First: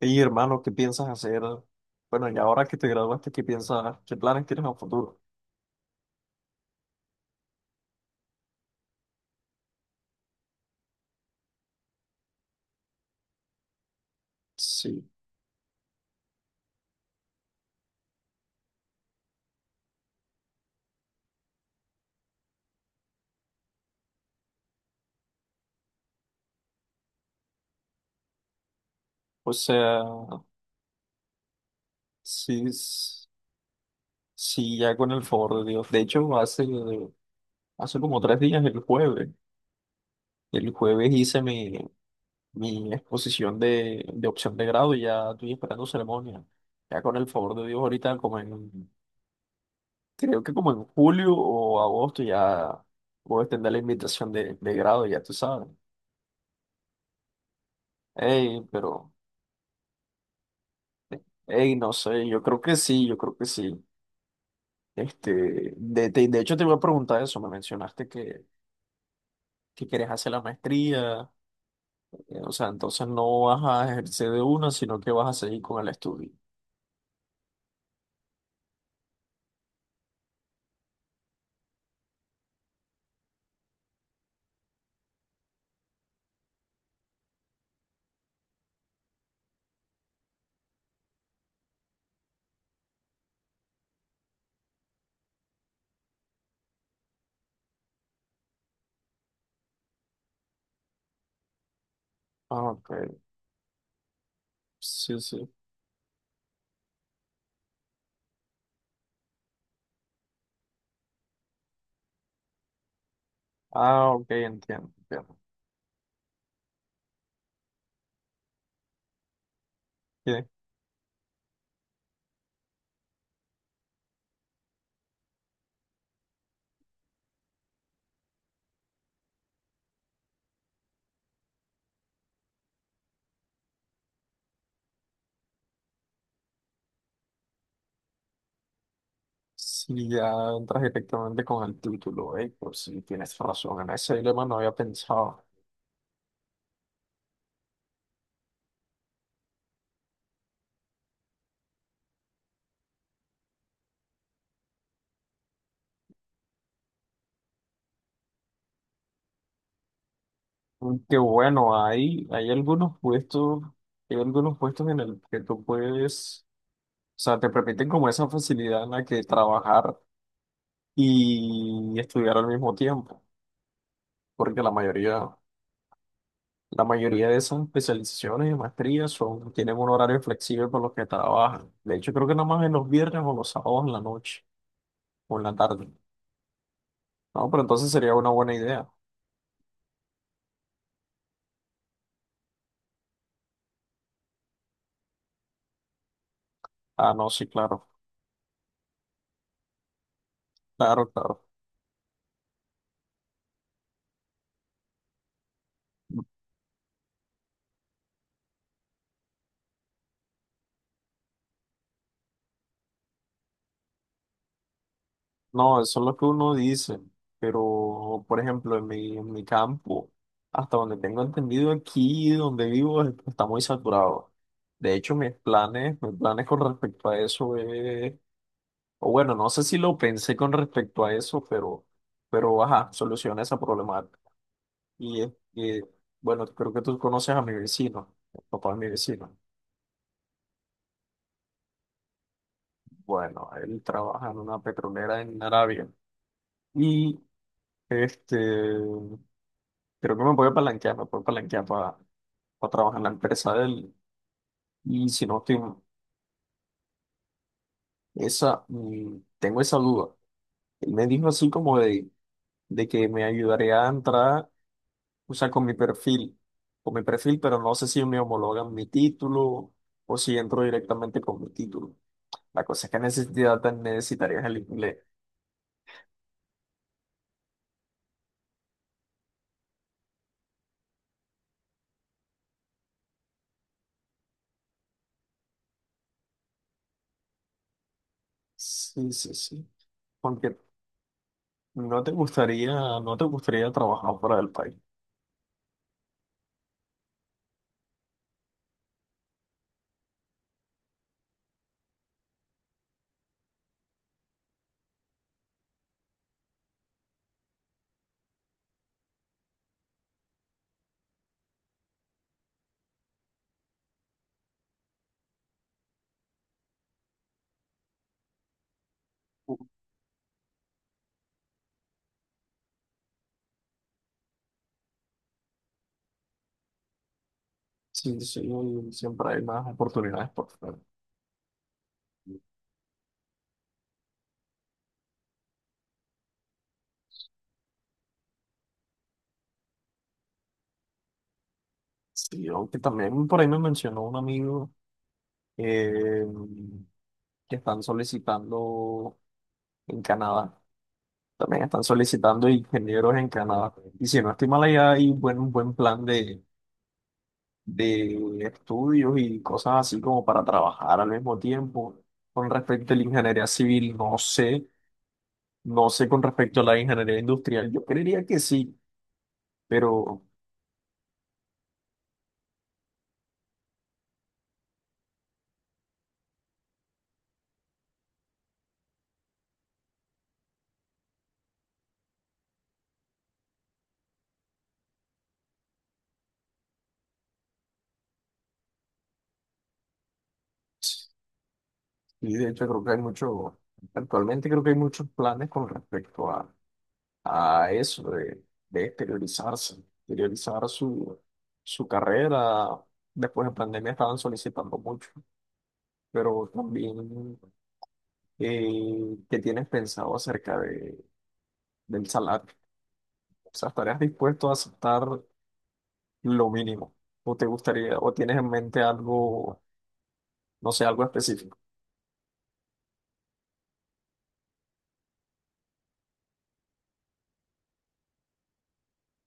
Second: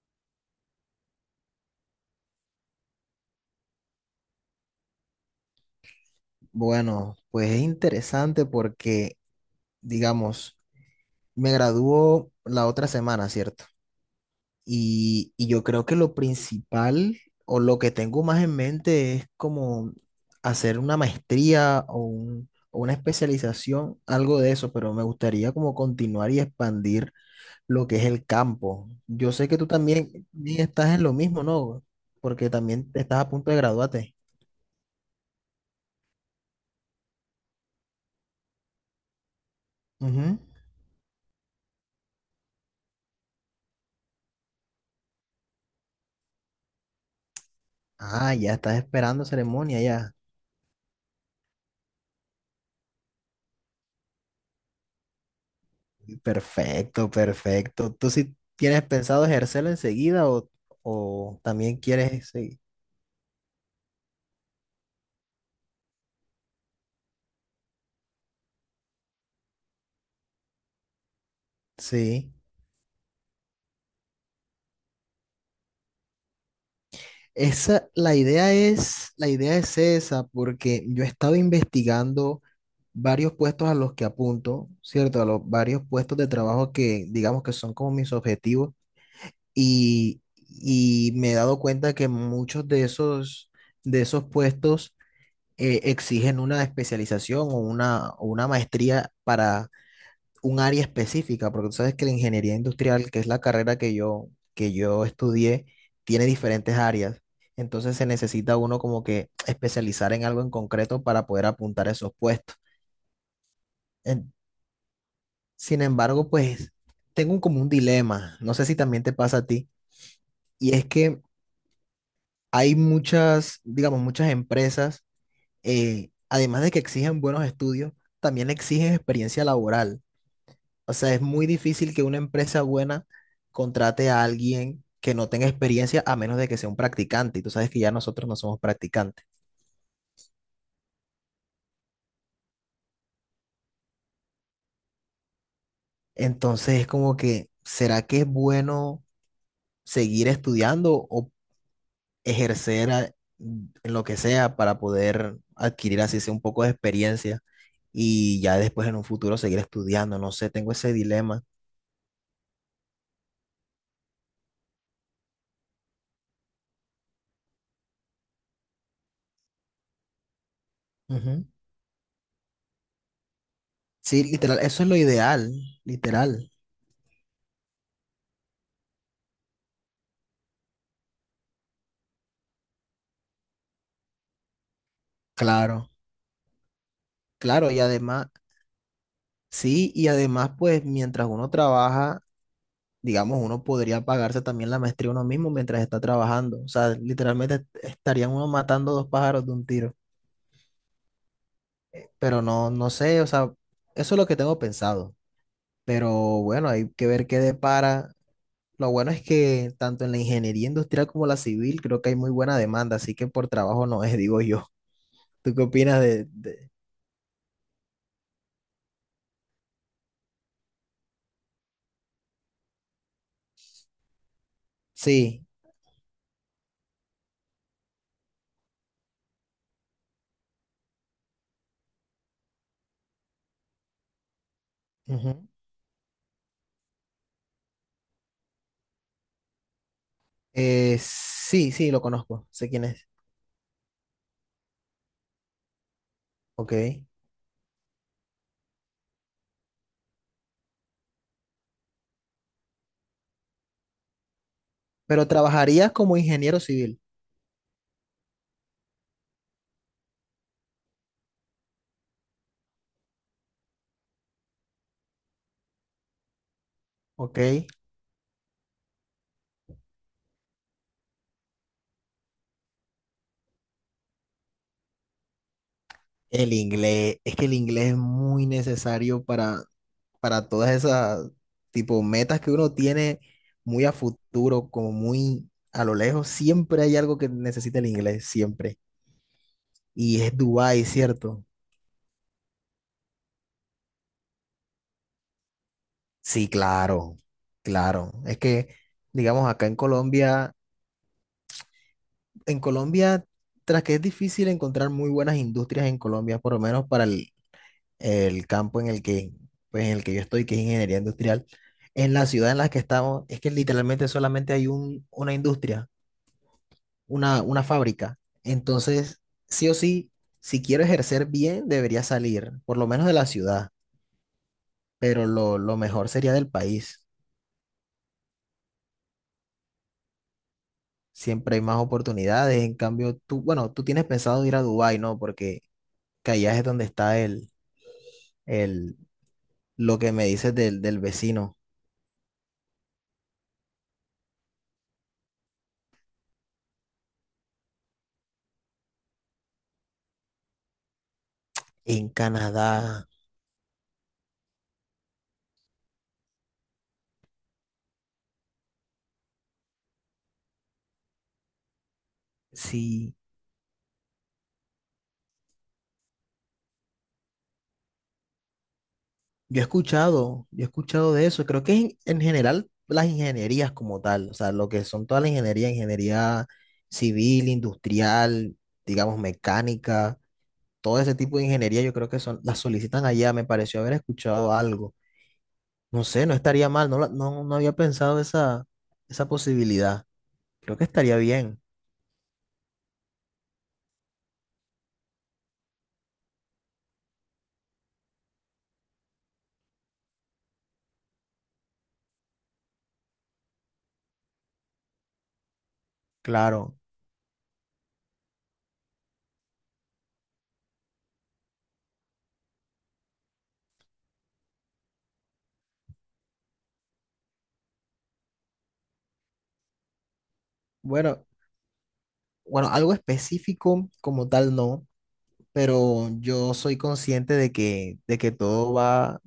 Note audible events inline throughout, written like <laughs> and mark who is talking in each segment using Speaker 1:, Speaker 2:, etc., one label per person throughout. Speaker 1: Y hermano, ¿qué piensas hacer? Bueno, y ahora que te graduaste, ¿qué piensas? ¿Qué planes tienes a futuro?
Speaker 2: Bueno, pues es interesante porque, digamos, me graduó la otra semana, ¿cierto?
Speaker 1: Sí,
Speaker 2: Y yo creo que lo principal o lo que tengo más en mente es como hacer una maestría o una especialización, algo de eso, pero me gustaría como continuar y expandir lo que es el campo. Yo sé
Speaker 1: o
Speaker 2: que tú
Speaker 1: sea,
Speaker 2: también estás en lo mismo, ¿no? Porque
Speaker 1: sí,
Speaker 2: también estás a punto de graduarte.
Speaker 1: sí, ya con el favor de Dios. De hecho, hace como tres días,
Speaker 2: Ujú.
Speaker 1: el jueves hice mi exposición de opción de grado y ya estoy esperando ceremonia. Ya con el favor de Dios, ahorita
Speaker 2: Ah, ya estás esperando ceremonia, ya.
Speaker 1: creo que como en julio o agosto ya voy a extender la invitación de grado, ya tú sabes.
Speaker 2: Perfecto, perfecto. ¿Tú sí
Speaker 1: Ey,
Speaker 2: tienes
Speaker 1: pero...
Speaker 2: pensado ejercerla enseguida o
Speaker 1: Ey,
Speaker 2: también
Speaker 1: no sé,
Speaker 2: quieres
Speaker 1: yo
Speaker 2: seguir?
Speaker 1: creo que sí, yo creo que sí. Este, de hecho, te iba a preguntar eso. Me mencionaste que quieres hacer la maestría.
Speaker 2: Sí.
Speaker 1: O sea, entonces no vas a ejercer de una, sino que vas a seguir con el estudio.
Speaker 2: Esa, la idea es esa, porque yo he estado investigando varios puestos a los que apunto, ¿cierto? A los varios puestos de trabajo que digamos que son como mis objetivos y me he dado cuenta que muchos de esos puestos exigen una especialización o una maestría un área específica, porque tú sabes que la ingeniería
Speaker 1: Ah, ok.
Speaker 2: industrial, que es la carrera que yo
Speaker 1: Sí, sí.
Speaker 2: estudié, tiene diferentes áreas. Entonces se necesita uno como que especializar en algo en concreto para poder apuntar a esos puestos.
Speaker 1: Ah, ok,
Speaker 2: En-
Speaker 1: entiendo. Entiendo.
Speaker 2: Sin embargo, pues tengo como un dilema, no sé si también te pasa a ti,
Speaker 1: Bien.
Speaker 2: y es que hay muchas, digamos, muchas empresas, además de que exigen buenos estudios, también exigen experiencia laboral. O sea, es muy difícil que una empresa buena contrate a alguien que no tenga experiencia a menos de que sea un practicante. Y tú sabes que ya nosotros no somos practicantes.
Speaker 1: Si ya entras directamente con el título, pues sí, tienes razón. En ese dilema no había pensado.
Speaker 2: Entonces es como que, ¿será que es bueno seguir estudiando o ejercer en lo que sea para poder adquirir así sea un poco de experiencia y ya después en un futuro seguir estudiando? No sé, tengo ese
Speaker 1: Que
Speaker 2: dilema.
Speaker 1: bueno, hay algunos puestos en el que tú puedes. O sea, te permiten como esa facilidad en la que trabajar
Speaker 2: Ujú.
Speaker 1: y estudiar al mismo tiempo,
Speaker 2: Sí, literal,
Speaker 1: porque
Speaker 2: eso es lo ideal, literal.
Speaker 1: la mayoría de esas especializaciones y maestrías son, tienen un horario flexible por los que trabajan. De hecho, creo que nada más en los viernes o los sábados en la noche o en la tarde.
Speaker 2: Claro,
Speaker 1: No, pero
Speaker 2: claro, y
Speaker 1: entonces sería
Speaker 2: además,
Speaker 1: una buena idea.
Speaker 2: sí, y además, pues mientras uno trabaja, digamos, uno podría pagarse también la maestría uno mismo mientras está trabajando. O sea,
Speaker 1: Ah, no, sí,
Speaker 2: literalmente
Speaker 1: claro,
Speaker 2: estarían uno matando dos pájaros de un tiro.
Speaker 1: claro, claro.
Speaker 2: Pero no, no sé, o sea, eso es lo que tengo pensado. Pero bueno, hay que ver qué depara. Lo bueno es que tanto en la ingeniería industrial como la civil creo que hay muy buena demanda, así que por trabajo no es, <laughs> digo yo. ¿Tú qué
Speaker 1: No, eso
Speaker 2: opinas
Speaker 1: es lo que
Speaker 2: de,
Speaker 1: uno
Speaker 2: de-
Speaker 1: dice, pero por ejemplo, en mi campo, hasta donde tengo entendido aquí, donde vivo, está muy saturado. De hecho,
Speaker 2: Sí.
Speaker 1: mis planes con respecto a eso es, o bueno, no sé si lo pensé con respecto a eso, pero ajá, soluciona esa problemática. Y es
Speaker 2: Ujú.
Speaker 1: que, bueno, creo que tú conoces a mi vecino, el papá de mi vecino.
Speaker 2: Sí, sí, lo conozco. Sé quién es.
Speaker 1: Bueno, él trabaja en una petrolera en Arabia.
Speaker 2: Ok.
Speaker 1: Y este creo que me voy a palanquear, me puedo palanquear para trabajar en la empresa de él. Y si
Speaker 2: Pero
Speaker 1: no estoy,
Speaker 2: trabajarías como ingeniero civil,
Speaker 1: tengo esa duda. Él me dijo así como de que me ayudaría a entrar, o sea, con mi
Speaker 2: ¿ok?
Speaker 1: perfil, pero no sé si me homologan mi título o si entro directamente con mi título. La cosa es que necesitaría, necesitarías el inglés.
Speaker 2: El inglés, es que el inglés es muy necesario para todas esas tipo metas que uno tiene muy a futuro, como muy a lo lejos. Siempre hay algo que necesita el inglés, siempre.
Speaker 1: Sí, sí, sí.
Speaker 2: Y es
Speaker 1: Porque
Speaker 2: Dubái, ¿cierto?
Speaker 1: no te gustaría, no te gustaría trabajar fuera del país.
Speaker 2: Sí, claro, claro. Es que, digamos, acá en Colombia, en Colombia, tras que es difícil encontrar muy buenas industrias en Colombia, por lo menos para el campo en el que, pues, en el que yo estoy, que es ingeniería industrial, en la ciudad en la que estamos, es que literalmente solamente hay una industria, una fábrica. Entonces, sí o sí, si quiero ejercer bien, debería salir, por lo menos de la ciudad, pero lo mejor sería del país.
Speaker 1: Sí, sí, siempre hay más oportunidades por fuera.
Speaker 2: Siempre hay más oportunidades. En cambio, tú, bueno, tú tienes pensado ir a Dubái, ¿no? Porque que allá es donde está el, lo que me dices del vecino.
Speaker 1: Sí, yo que también por ahí me mencionó un amigo eh, que están solicitando en Canadá. También están
Speaker 2: En
Speaker 1: solicitando
Speaker 2: Canadá,
Speaker 1: ingenieros en Canadá. Y si no estoy mal, un buen plan de estudios y cosas así como para trabajar al mismo tiempo. Con respecto a la
Speaker 2: sí.
Speaker 1: ingeniería civil, no sé. No sé con respecto a la ingeniería industrial. Yo creería que sí,
Speaker 2: Yo he
Speaker 1: pero
Speaker 2: escuchado, yo he escuchado de eso. Creo que en general las ingenierías como tal, o sea, lo que son toda la ingeniería, ingeniería civil, industrial, digamos mecánica, todo ese tipo de ingeniería, yo creo que son, las solicitan allá. Me pareció haber escuchado algo. No sé, no estaría mal, no, no había pensado esa posibilidad. Creo que
Speaker 1: sí,
Speaker 2: estaría bien,
Speaker 1: de hecho creo que hay mucho, actualmente creo que hay muchos planes con respecto a eso de exteriorizarse, exteriorizar su carrera. Después de pandemia estaban solicitando mucho, pero
Speaker 2: claro.
Speaker 1: también qué tienes pensado acerca de, del salario. O sea, ¿estarías dispuesto a aceptar lo mínimo? ¿O te gustaría, o tienes en mente algo, no sé, algo
Speaker 2: Bueno,
Speaker 1: específico?
Speaker 2: bueno, algo específico como tal no, pero yo soy consciente de que todo va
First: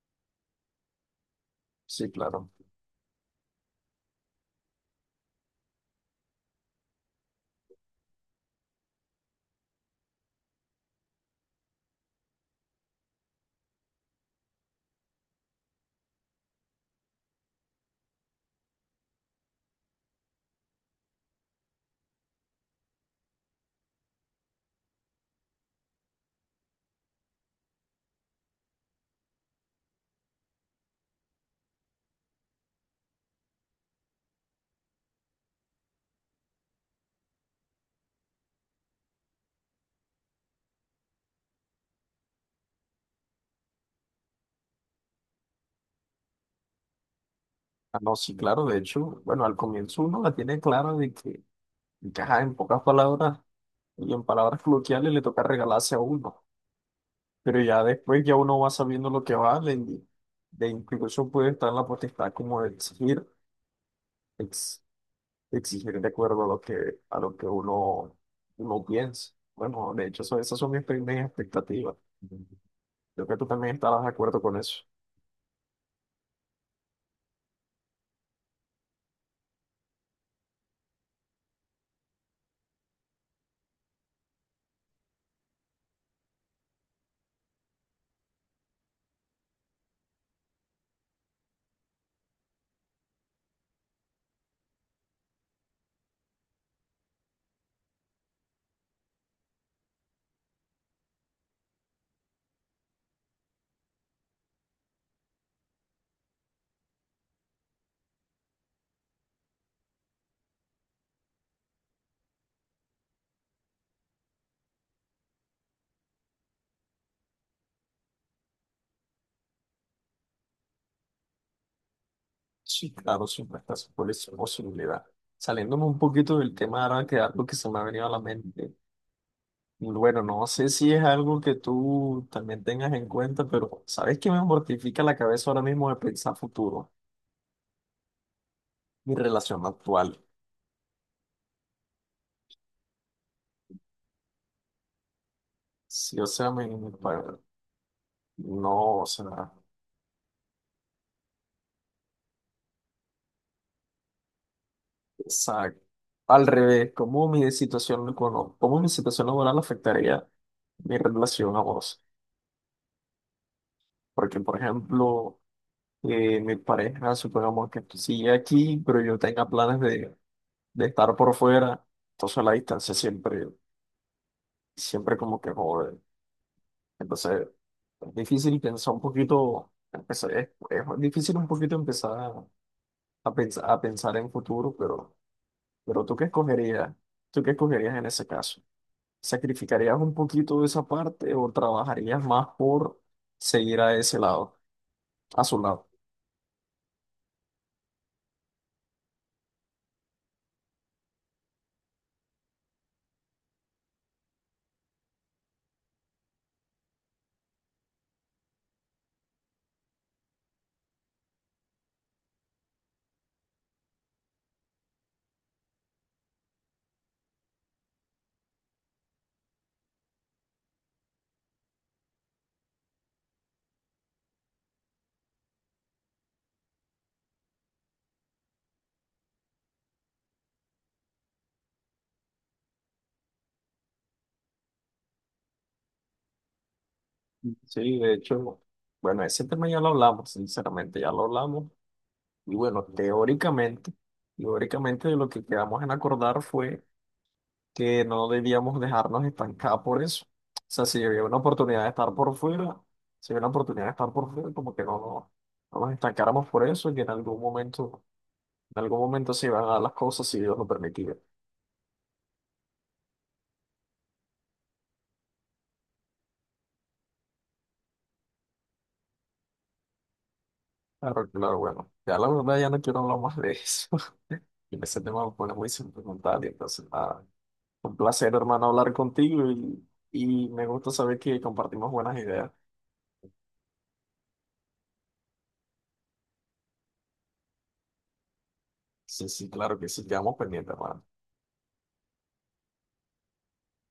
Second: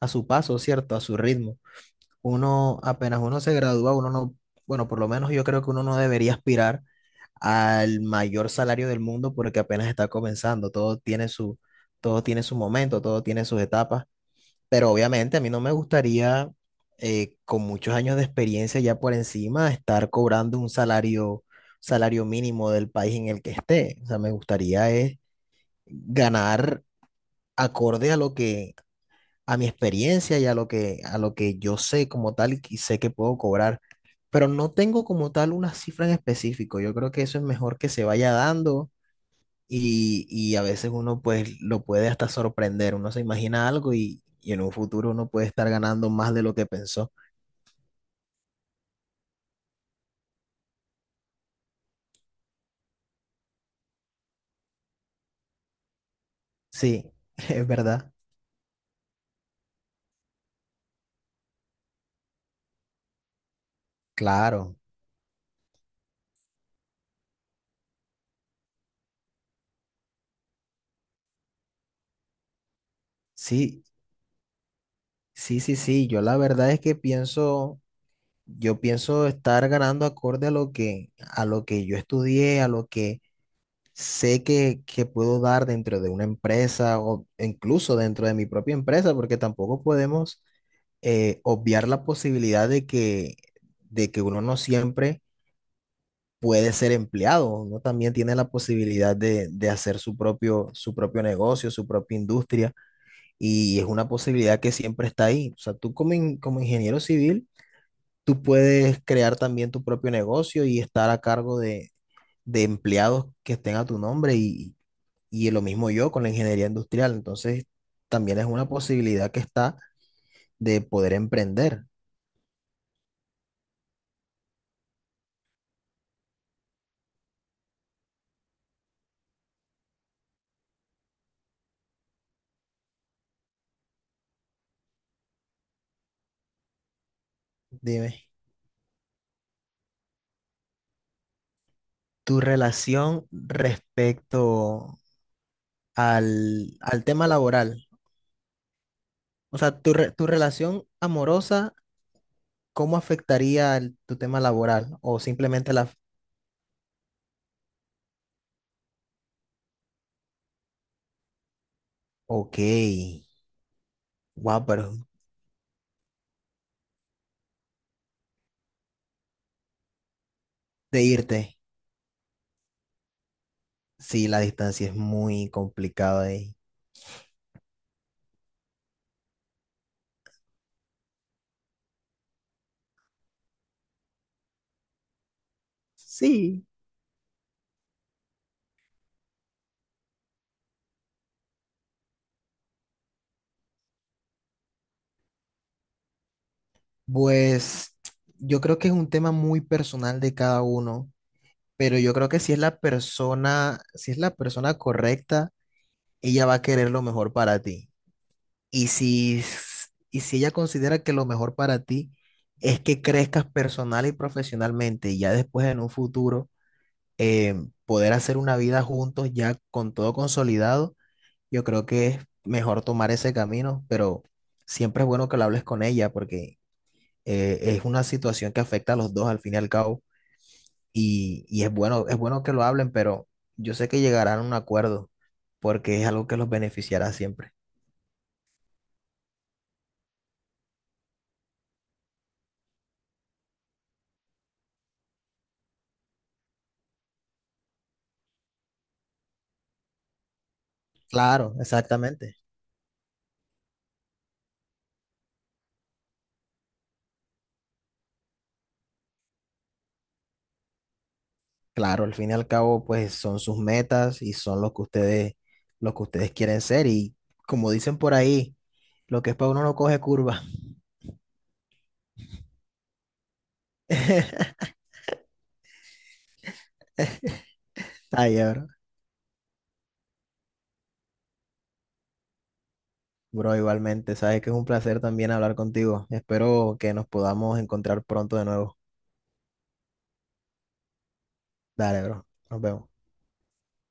Speaker 2: a su paso, ¿cierto? A su ritmo.
Speaker 1: Sí, claro.
Speaker 2: Uno, apenas uno se gradúa, uno no, bueno, por lo menos yo creo que uno no debería aspirar al mayor salario del mundo porque apenas está comenzando, todo tiene su, momento, todo tiene sus etapas, pero obviamente a mí no me gustaría, con muchos años de experiencia ya por encima, estar cobrando un salario mínimo del país en el que esté. O sea, me gustaría es ganar acorde a mi experiencia y a lo que yo sé como tal y que sé que puedo cobrar, pero no tengo como tal una cifra en específico. Yo creo que eso es mejor que se vaya dando y a veces uno pues lo puede hasta sorprender, uno se imagina algo y en un futuro uno puede estar ganando más de lo que pensó.
Speaker 1: Ah, no, sí, claro. De hecho, bueno, al comienzo uno la tiene clara de que, ajá, en pocas palabras y en palabras coloquiales le toca regalarse a uno.
Speaker 2: Sí, <laughs>
Speaker 1: Pero
Speaker 2: es
Speaker 1: ya
Speaker 2: verdad,
Speaker 1: después ya uno va sabiendo lo que va, de incluso puede estar en la potestad como de exigir,
Speaker 2: claro,
Speaker 1: ex- exigir de acuerdo a lo que uno, uno piensa. Bueno, de hecho, esas son mis primeras expectativas. Creo que tú también
Speaker 2: sí,
Speaker 1: estarás de acuerdo con eso.
Speaker 2: sí, sí, sí, yo la verdad es que pienso estar ganando acorde a lo que yo estudié, sé que puedo dar dentro de una empresa o incluso dentro de mi propia empresa, porque tampoco podemos obviar la posibilidad de que uno no siempre puede ser empleado, uno también tiene la posibilidad de hacer su propio negocio, su propia industria, y es una posibilidad que siempre está ahí. O sea, como ingeniero civil, tú puedes crear también tu propio negocio y estar a cargo de empleados que estén a tu nombre y lo mismo yo con la ingeniería industrial. Entonces, también es una posibilidad que está de poder emprender.
Speaker 1: Sí, claro, siempre está esa posibilidad. Saliéndome un poquito del tema ahora que algo que se me ha venido a la mente. Bueno, no sé si es algo que tú también tengas en cuenta, pero ¿sabes qué me mortifica la cabeza ahora mismo de pensar futuro?
Speaker 2: Dime,
Speaker 1: Mi relación actual.
Speaker 2: tu relación respecto
Speaker 1: Sí, o sea,
Speaker 2: al, al tema laboral,
Speaker 1: no, o sea,
Speaker 2: o sea, tu relación amorosa, ¿cómo afectaría tu tema laboral? O simplemente
Speaker 1: exacto,
Speaker 2: la.
Speaker 1: al revés, ¿cómo mi cómo mi situación laboral afectaría mi relación a vos?
Speaker 2: Ok,
Speaker 1: Porque, por
Speaker 2: wow, pero
Speaker 1: ejemplo, mi pareja, supongamos que sigue aquí, pero yo tenga planes de
Speaker 2: de
Speaker 1: estar por
Speaker 2: irte,
Speaker 1: fuera, entonces la distancia siempre,
Speaker 2: sí, la distancia es
Speaker 1: siempre como
Speaker 2: muy
Speaker 1: que jode.
Speaker 2: complicada ahí.
Speaker 1: Entonces, es difícil pensar un poquito, es difícil un poquito empezar a pensar en futuro, pero... Pero ¿tú qué
Speaker 2: Sí,
Speaker 1: escogerías? ¿Tú qué escogerías en ese caso? ¿Sacrificarías un poquito de esa parte o trabajarías más por seguir a ese lado, a su lado?
Speaker 2: pues yo creo que es un tema muy personal de cada uno, pero yo creo que si es la persona, si es la persona correcta, ella va a querer lo mejor para ti. Y si ella considera que lo mejor para ti es que crezcas personal y profesionalmente y ya después en un futuro eh, poder hacer una vida juntos ya con todo consolidado, yo creo que es mejor tomar ese camino, pero siempre es bueno que lo hables con ella porque es una situación que afecta a los dos al fin y al cabo y es bueno que lo hablen, pero yo sé que llegarán a un acuerdo porque es algo que los beneficiará siempre.
Speaker 1: Sí, de hecho, bueno, ese tema ya lo hablamos, sinceramente, ya lo hablamos. Y bueno, teóricamente, teóricamente lo que quedamos en acordar fue que no debíamos dejarnos estancar por eso. O sea, si había una
Speaker 2: Claro,
Speaker 1: oportunidad de estar por
Speaker 2: exactamente.
Speaker 1: fuera, si había una oportunidad de estar por fuera, como que no, no, no nos estancáramos por eso y que en algún momento en algún momento se iban a dar las cosas si Dios lo permitía.
Speaker 2: Claro, al fin y al cabo, pues son sus metas y son lo que ustedes quieren ser. Y como dicen por ahí, lo que es para uno no coge curva.
Speaker 1: Claro, claro, bueno. Ya la verdad ya no quiero hablar más de eso. <laughs>
Speaker 2: <laughs>
Speaker 1: Y ese tema me pone muy sentimental. Y entonces, nada. Un placer,
Speaker 2: Ay,
Speaker 1: hermano,
Speaker 2: bro.
Speaker 1: hablar contigo y me gusta saber que compartimos buenas ideas.
Speaker 2: Bro, igualmente, sabes que es un placer también hablar contigo. Espero que nos podamos encontrar pronto de nuevo.
Speaker 1: Sí, sí, claro que sí, quedamos pendientes, hermano.
Speaker 2: Dale, bro. Nos vemos.